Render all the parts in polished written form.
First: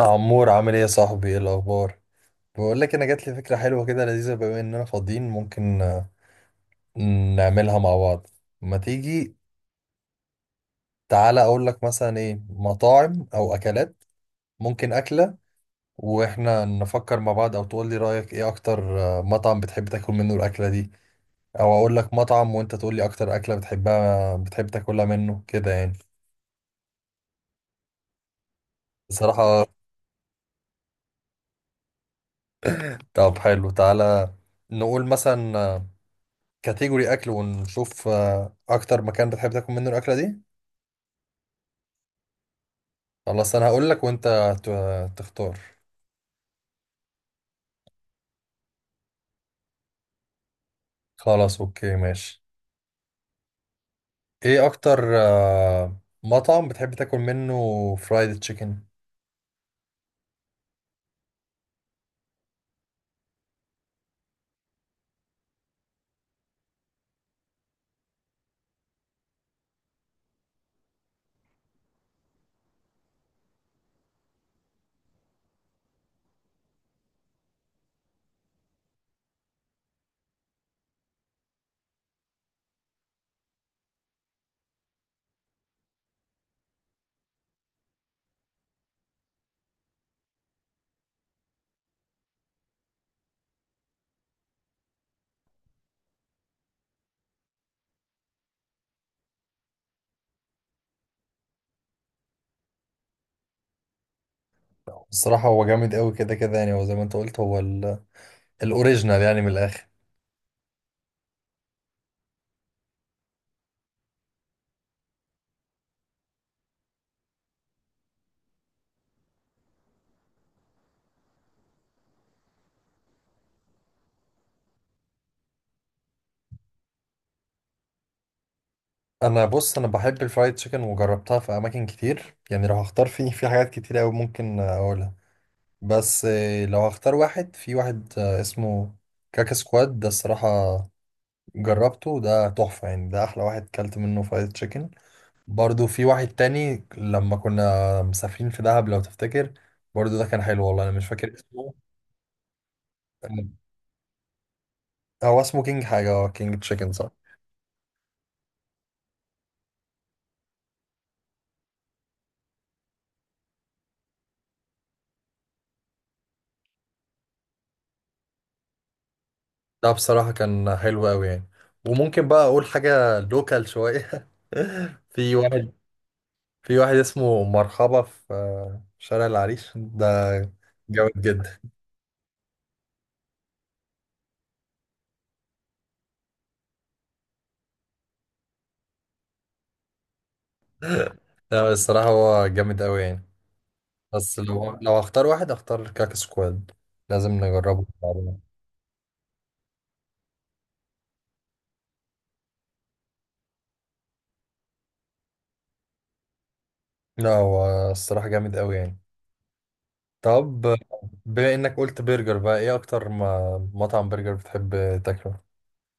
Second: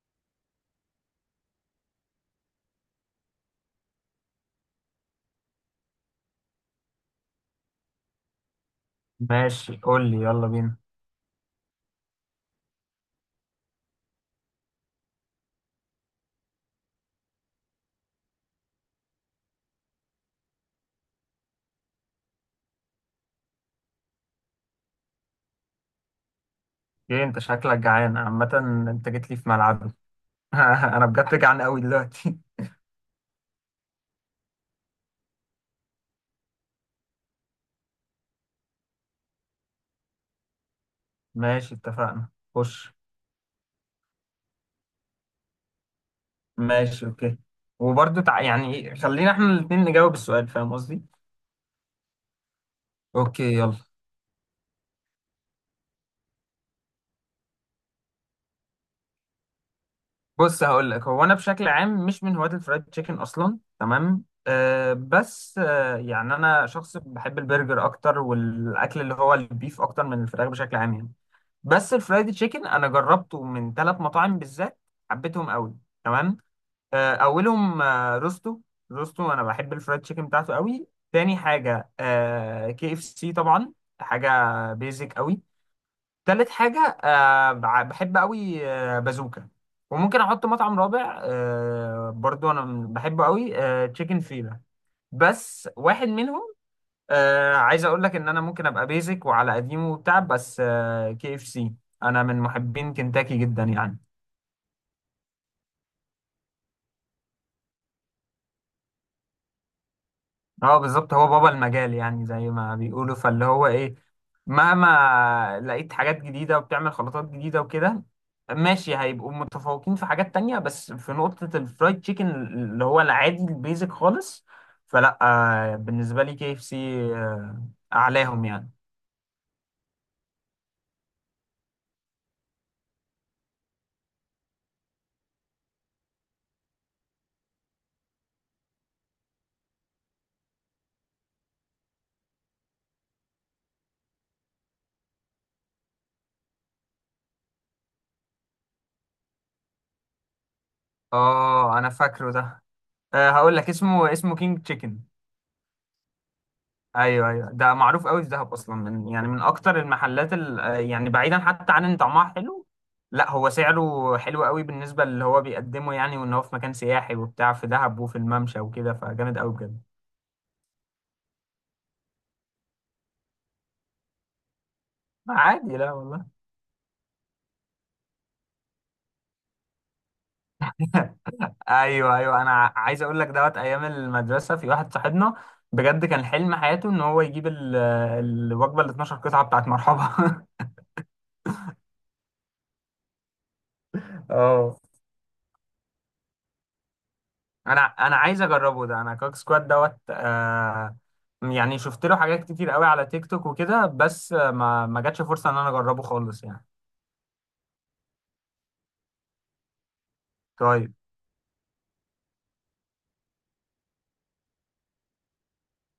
عمور، عامل ايه يا صاحبي؟ ايه الاخبار؟ بقول لك انا جات لي فكره حلوه كده لذيذه، بما اننا فاضيين ممكن نعملها مع بعض. ما تيجي؟ ماشي، قول لي يلا بينا. تعالى اقول لك مثلا ايه مطاعم او اكلات ممكن اكله واحنا نفكر مع بعض، او تقول لي رايك ايه اكتر مطعم بتحب تاكل منه الاكله دي، او اقول لك مطعم وانت تقول لي اكتر اكله بتحب تاكلها منه كده يعني. ايه، انت شكلك جعان عامة؟ انت جيت لي في بصراحه. ملعبي. انا بجد جعان قوي دلوقتي. طب حلو، تعالى نقول مثلا كاتيجوري اكل ونشوف اكتر مكان بتحب تاكل منه الاكله دي. ماشي، اتفقنا. خش. خلاص انا هقول لك وانت تختار. ماشي، اوكي. وبرضه يعني ايه، خلينا احنا الاتنين نجاوب السؤال، فاهم قصدي؟ خلاص اوكي ماشي. اوكي، يلا. ايه اكتر مطعم بتحب تاكل منه فرايد تشيكن؟ بص، هقول لك، هو انا بشكل عام مش من هواة الفرايد تشيكن اصلا، تمام، بس يعني انا شخص بحب البرجر اكتر، والاكل اللي هو البيف اكتر من الفراخ بشكل عام يعني. بس الفرايد تشيكن انا جربته من ثلاث مطاعم بالذات، حبيتهم قوي، تمام. اولهم روستو. روستو انا بحب الفرايد تشيكن بتاعته قوي. تاني حاجه كي اف سي طبعا، حاجه بيزك قوي. تالت حاجه بحب قوي بازوكا. وممكن احط مطعم رابع برضو انا بحبه قوي، تشيكن فيلا. بس واحد منهم. عايز اقول لك ان انا ممكن ابقى بيزك وعلى قديمه وبتاع، بس كي اف سي، انا من محبين كنتاكي جدا يعني. الصراحه هو جامد قوي كده كده يعني، هو زي ما انت قلت هو الاوريجينال يعني من الاخر. اه بالظبط، هو بابا المجال يعني زي ما بيقولوا، فاللي هو ايه، مهما لقيت حاجات جديدة وبتعمل خلطات جديدة وكده، ماشي، هيبقوا متفوقين في حاجات تانية، بس في نقطة الفرايد تشيكن اللي هو العادي البيزك خالص، فلا. آه بالنسبة لي كي اف سي اعلاهم يعني. انا بص، انا بحب الفرايد تشيكن وجربتها في اماكن كتير يعني، لو هختار فيه في حاجات كتير قوي ممكن اقولها، بس لو هختار واحد في واحد اسمه كاكا سكواد ده. الصراحه جربته، ده تحفة يعني، ده أحلى واحد كلت منه فرايد تشيكن. برضو في واحد تاني لما كنا مسافرين في دهب لو تفتكر، برضو ده كان حلو والله، أنا مش فاكر اسمه اه انا فاكره ده. هقول آه، لك اسمه كينج تشيكن. هو اسمه كينج حاجة، اه كينج تشيكن صح. ايوه، ايوه، ده معروف قوي في دهب اصلا، من اكتر المحلات يعني بعيدا حتى عن ان طعمها حلو، لا، هو سعره حلو قوي بالنسبه اللي هو بيقدمه يعني، وان هو في مكان سياحي وبتاع في دهب وفي الممشى وكده، فجامد قوي بجد. ده بصراحة كان حلو أوي يعني، وممكن بقى أقول حاجة لوكال شوية. في واحد عادي، لا والله. في واحد اسمه مرحبا في شارع العريش، ده جامد جدا. ايوه، ايوه، انا عايز اقول لك دوت ايام المدرسه في واحد صاحبنا، بجد كان حلم حياته ان هو يجيب الوجبه ال 12 قطعه بتاعت مرحبا. لا الصراحة هو جامد أوي يعني، بس اه. لو هختار واحد هختار كاكا سكواد. لازم انا نجربه انا بعدين. عايز اجربه ده، انا كوك سكواد دوت يعني شفت له حاجات كتير قوي على تيك توك وكده، بس ما جاتش فرصه ان انا اجربه خالص يعني. لا هو الصراحة جامد قوي يعني. طب، طيب. بما انك قلت برجر بقى، ايه اكتر ما مطعم برجر بتحب تاكله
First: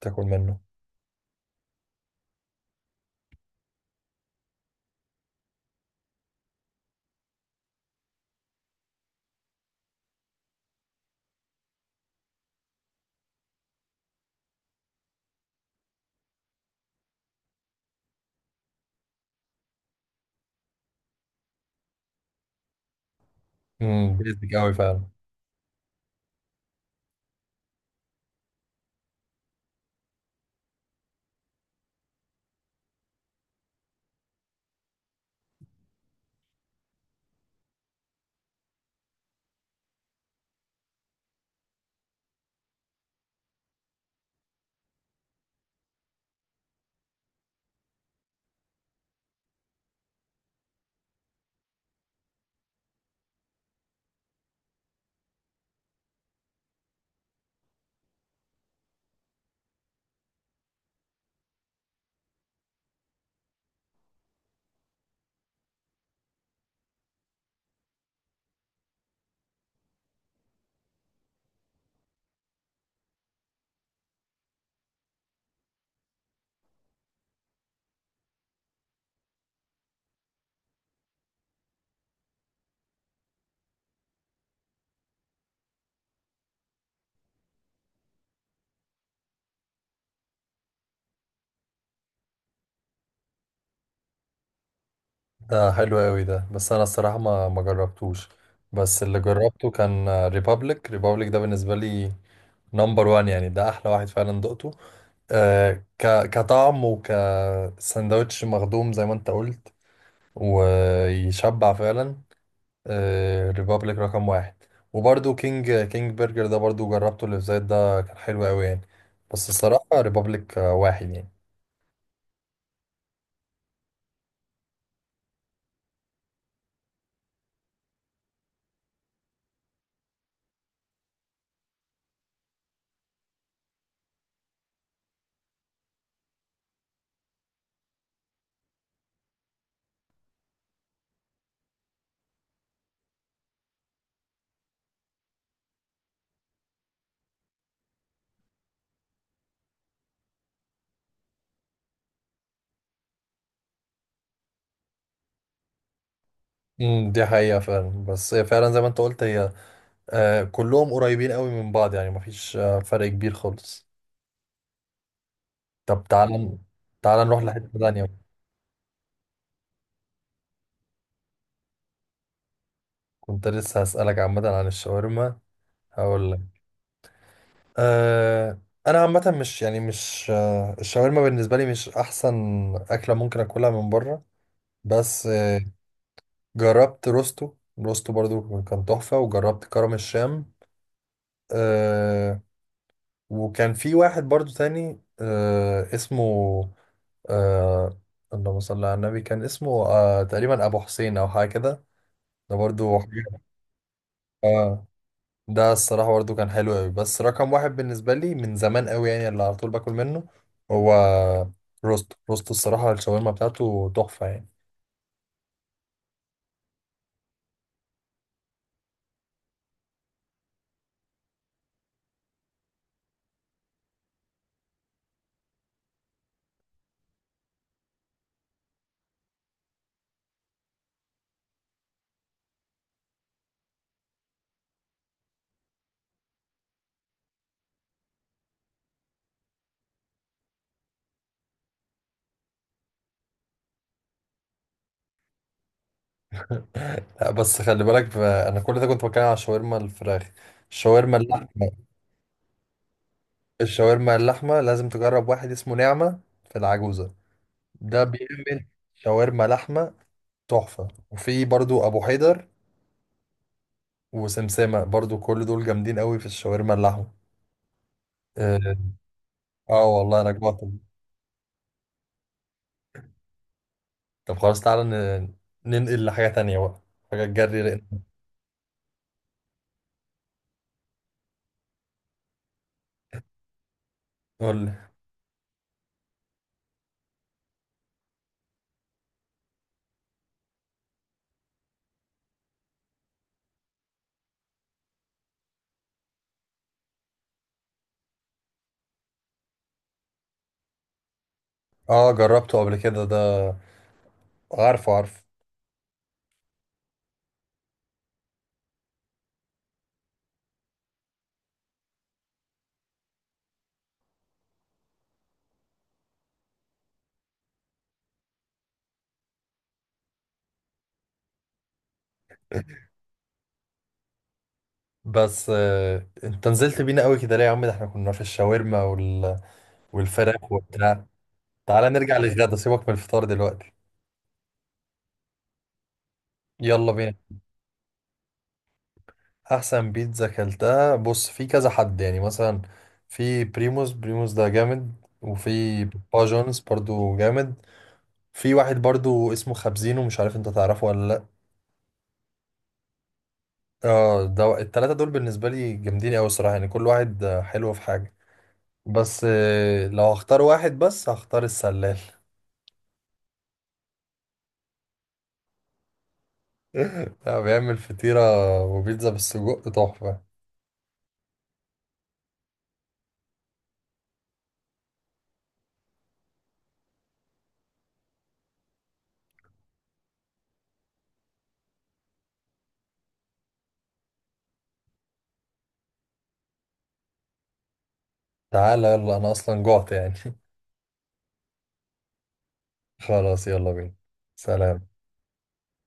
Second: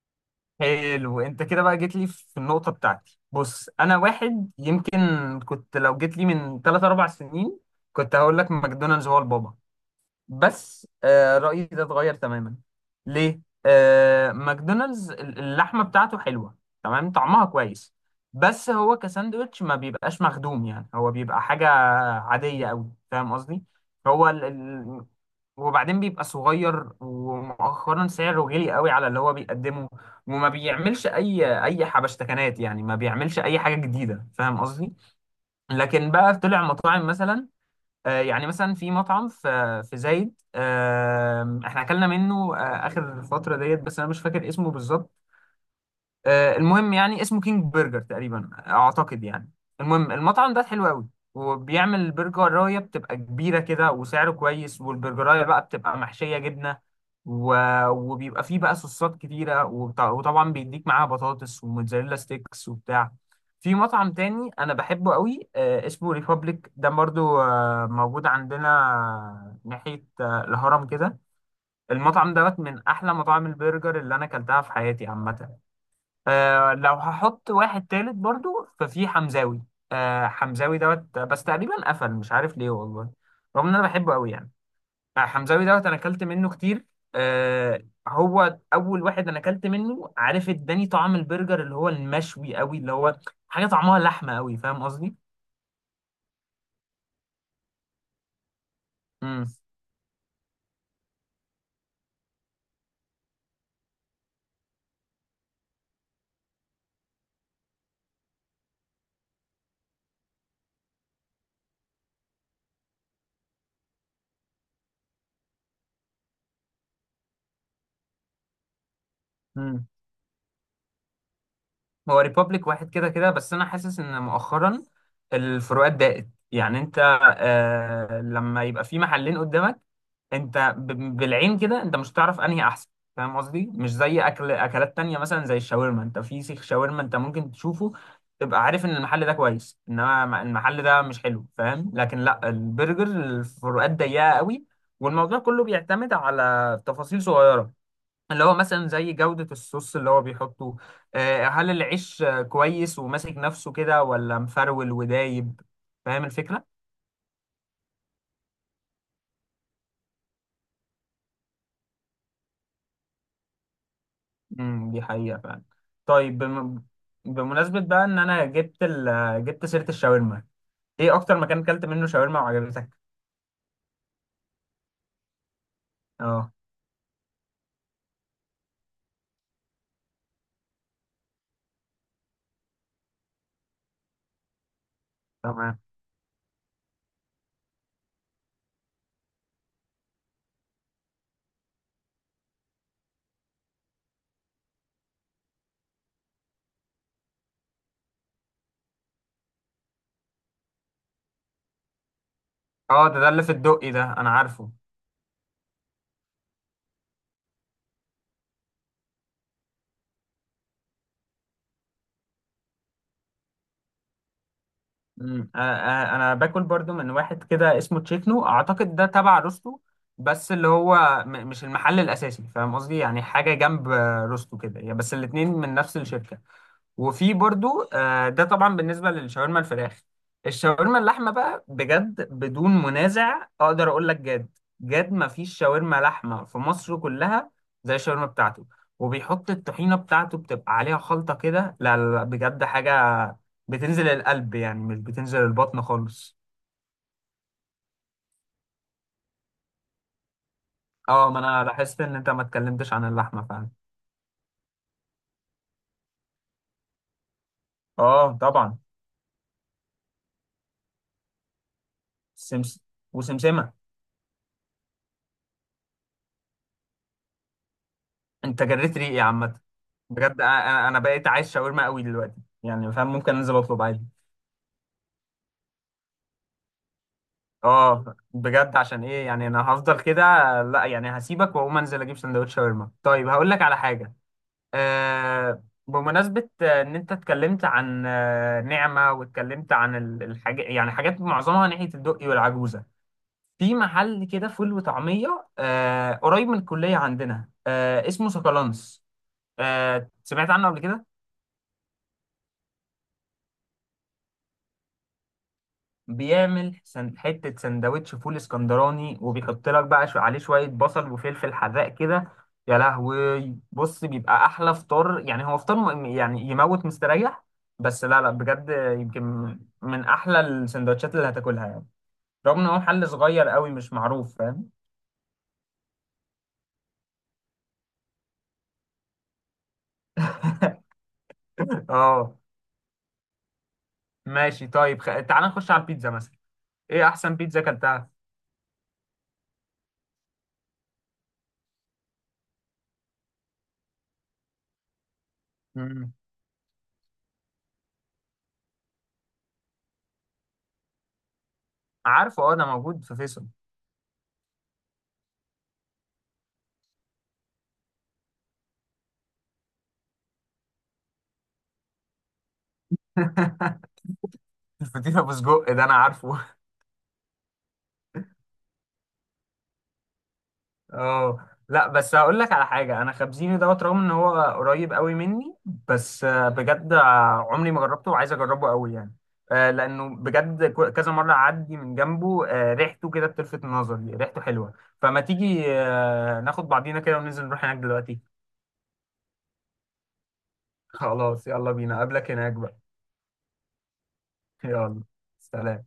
تاكل منه؟ حلو، انت كده بقى جيت لي في النقطه بتاعتي. بص انا واحد يمكن، كنت لو جيت لي من 3 4 سنين كنت هقول لك ماكدونالدز هو البابا. بس رأيي ده اتغير تماما. ليه؟ ماكدونالدز اللحمة بتاعته حلوة، تمام، طعمها كويس. بس هو كساندوتش ما بيبقاش مخدوم يعني، هو بيبقى حاجة عادية أوي، فاهم قصدي؟ هو ال... بيزك قوي فعلا. ال... وبعدين بيبقى صغير، ومؤخرا سعره غالي قوي على اللي هو بيقدمه، وما بيعملش اي حبشتكنات يعني، ما بيعملش اي حاجه جديده، فاهم قصدي؟ لكن بقى طلع مطاعم مثلا، يعني مثلا في مطعم في زايد، احنا اكلنا منه اخر فتره ديت، بس انا مش فاكر اسمه بالظبط. المهم يعني اسمه كينج برجر تقريبا اعتقد يعني. المهم، المطعم ده حلو قوي، وبيعمل برجرايه بتبقى كبيره كده وسعره كويس، والبرجرايه بقى بتبقى محشيه جبنه و... وبيبقى فيه بقى صوصات كتيره وطبعا بيديك معاها بطاطس وموتزاريلا ستيكس وبتاع. في مطعم تاني انا بحبه قوي اسمه ريبابليك، ده برضو موجود عندنا ناحيه الهرم كده. المطعم دوت من احلى مطاعم البرجر اللي انا اكلتها في حياتي عامه. لو هحط واحد تالت برضو ففي حمزاوي. حمزاوي دوت بس تقريبا قفل، مش عارف ليه والله، رغم ان انا بحبه قوي يعني. حمزاوي دوت انا اكلت منه كتير. آه هو اول واحد انا اكلت منه، عارف، اداني طعم البرجر اللي هو المشوي قوي، اللي هو حاجه طعمها لحمه قوي، فاهم قصدي؟ ده حلو قوي ده، بس انا الصراحة ما جربتوش، بس اللي جربته كان ريبابليك. ريبابليك ده بالنسبة لي نمبر وان يعني، ده احلى واحد فعلا دقته آه ك كطعم وكساندوتش مخدوم زي ما انت قلت، ويشبع فعلا. ريبابليك رقم واحد. وبرده كينج برجر ده برضو جربته، اللي في زايد ده كان حلو قوي يعني، بس الصراحة امم ريبابليك واحد يعني. هو ريبابليك واحد كده كده، بس انا حاسس ان مؤخرا الفروقات ضاقت يعني. انت لما يبقى في محلين قدامك، انت بالعين كده انت مش هتعرف انهي احسن، فاهم قصدي؟ مش زي اكل اكلات تانية مثلا زي الشاورما، انت في سيخ شاورما انت ممكن تشوفه تبقى عارف ان المحل ده كويس، انما المحل ده مش حلو، فاهم؟ لكن لا، البرجر الفروقات ضيقة قوي، والموضوع كله بيعتمد على تفاصيل صغيرة، اللي هو مثلا زي جودة الصوص اللي هو بيحطه، هل العيش كويس وماسك نفسه كده ولا مفرول ودايب، فاهم الفكرة؟ دي حقيقة فعلا، بس هي فعلا زي ما انت قلت، هي كلهم قريبين قوي من بعض يعني، مفيش فرق كبير خالص. دي حقيقة فعلا. طب طيب، تعال، تعال نروح لحتة بمناسبة بقى تانية. ان انا جبت ال... آه، جبت سيرة الشاورما، ايه اكتر مكان اكلت منه شاورما وعجبتك؟ كنت لسه هسألك عامة عن الشاورما، هقول لك. اه أه، انا عامة مش يعني مش الشاورما بالنسبة لي مش احسن اكلة ممكن اكلها من بره، بس تمام. جربت روستو. روستو برضو كان تحفة، وجربت كرم الشام آه، وكان في واحد برضو تاني اسمه آه، اللهم صل على النبي، كان اسمه تقريبا أبو حسين أو حاجة كده، ده برضو اه، ده حاجة اللي في الدقي ده انا عارفه. آه، ده الصراحة برضو كان حلو أوي. بس رقم واحد بالنسبة لي من زمان أوي يعني، اللي على طول باكل منه هو روستو. روستو الصراحة الشاورما بتاعته تحفة يعني. مم. انا أنا- أنا باكل برضو من واحد كده اسمه تشيكنو اعتقد، ده تبع روستو، بس اللي هو مش المحل الاساسي، فاهم قصدي؟ يعني حاجه جنب روستو كده يعني، بس الاتنين من نفس الشركه. وفي برضو ده طبعا بالنسبه للشاورما الفراخ. الشاورما اللحمه بقى، بجد بدون منازع اقدر اقول لك، جد جد ما فيش شاورما لحمه في مصر كلها زي الشاورما بتاعته. وبيحط الطحينه بتاعته بتبقى عليها خلطه كده، لا، لا، لا، بجد حاجه بتنزل القلب يعني، مش بتنزل البطن خالص. لا بس خلي بالك انا كل ده كنت بتكلم على الشاورما الفراخ. الشاورما اه، ما اللحمه، انا لاحظت ان انت ما اتكلمتش عن اللحمه فعلا. الشاورما اللحمه لازم تجرب واحد اسمه نعمه في العجوزه، ده اه بيعمل طبعا. شاورما لحمه تحفه. وفي برضو ابو حيدر سمس وسمسمه. وسمسمه، برضو كل دول جامدين قوي في الشاورما اللحمه. انت اه. جريت ريقي يا عامه. والله انا بجد، جوعت. انا بقيت عايز شاورما قوي دلوقتي، يعني فاهم، ممكن انزل اطلب عادي. طب خلاص تعالى ننقل لحاجه تانية بقى، حاجه تجري. اه بجد، عشان ايه يعني، انا هفضل كده. لا يعني، هسيبك واقوم انزل اجيب سندوتش شاورما. طيب، هقول لك على حاجه، قول لي. بمناسبه ان انت اتكلمت عن نعمه، واتكلمت عن الحاجه يعني، حاجات معظمها ناحيه الدقي والعجوزه. في محل كده فول وطعميه قريب من الكليه عندنا، اسمه سكالانس، سمعت عنه قبل كده؟ اه، جربته قبل كده ده، عارفه عارفه. بيعمل حتة سندوتش فول اسكندراني، وبيحط لك بقى عليه شوية بصل وفلفل حراق كده. يا لهوي، بص بيبقى أحلى فطار يعني، هو فطار يعني يموت مستريح، بس لا، لا، بجد، يمكن من أحلى السندوتشات اللي هتاكلها يعني، رغم إن هو محل صغير قوي مش معروف، فاهم؟ بس انت نزلت بينا قوي كده ليه يا عم؟ ده احنا كنا في الشاورما والفراخ وبتاع. تعالى نرجع اه. للغدا، سيبك من الفطار دلوقتي. ماشي طيب، تعال نخش على البيتزا مثلا. يلا إيه بينا. أحسن بيتزا أكلتها؟ احسن بيتزا اكلتها، بص في كذا حد يعني مثلا. في بريموس، بريموس ده جامد، وفي مم. بابا جونز برضو جامد. في واحد برضو اسمه خبزينو، مش عارف انت تعرفه ولا لا. عارفه، اه، ده موجود في فيصل. اه، ده التلاتة دول بالنسبة لي جامدين قوي الصراحة يعني، كل واحد حلو في حاجة، بس لو هختار واحد بس هختار السلال. الفطيرة بسجق ده أنا عارفه. لا، بيعمل فطيرة وبيتزا بالسجق تحفة. اه لا، بس هقول لك على حاجه، انا خبزيني دوت رغم ان هو قريب قوي مني، بس بجد عمري ما جربته وعايز اجربه قوي يعني، لانه بجد كذا مره اعدي من جنبه، ريحته كده بتلفت نظري، ريحته حلوه. فما تيجي ناخد بعضينا كده وننزل نروح هناك دلوقتي؟ تعالى يلا، أنا أصلا جوعت يعني. خلاص، يلا بينا، اقابلك هناك بقى. خلاص يلا بينا. سلام. يلا. سلام.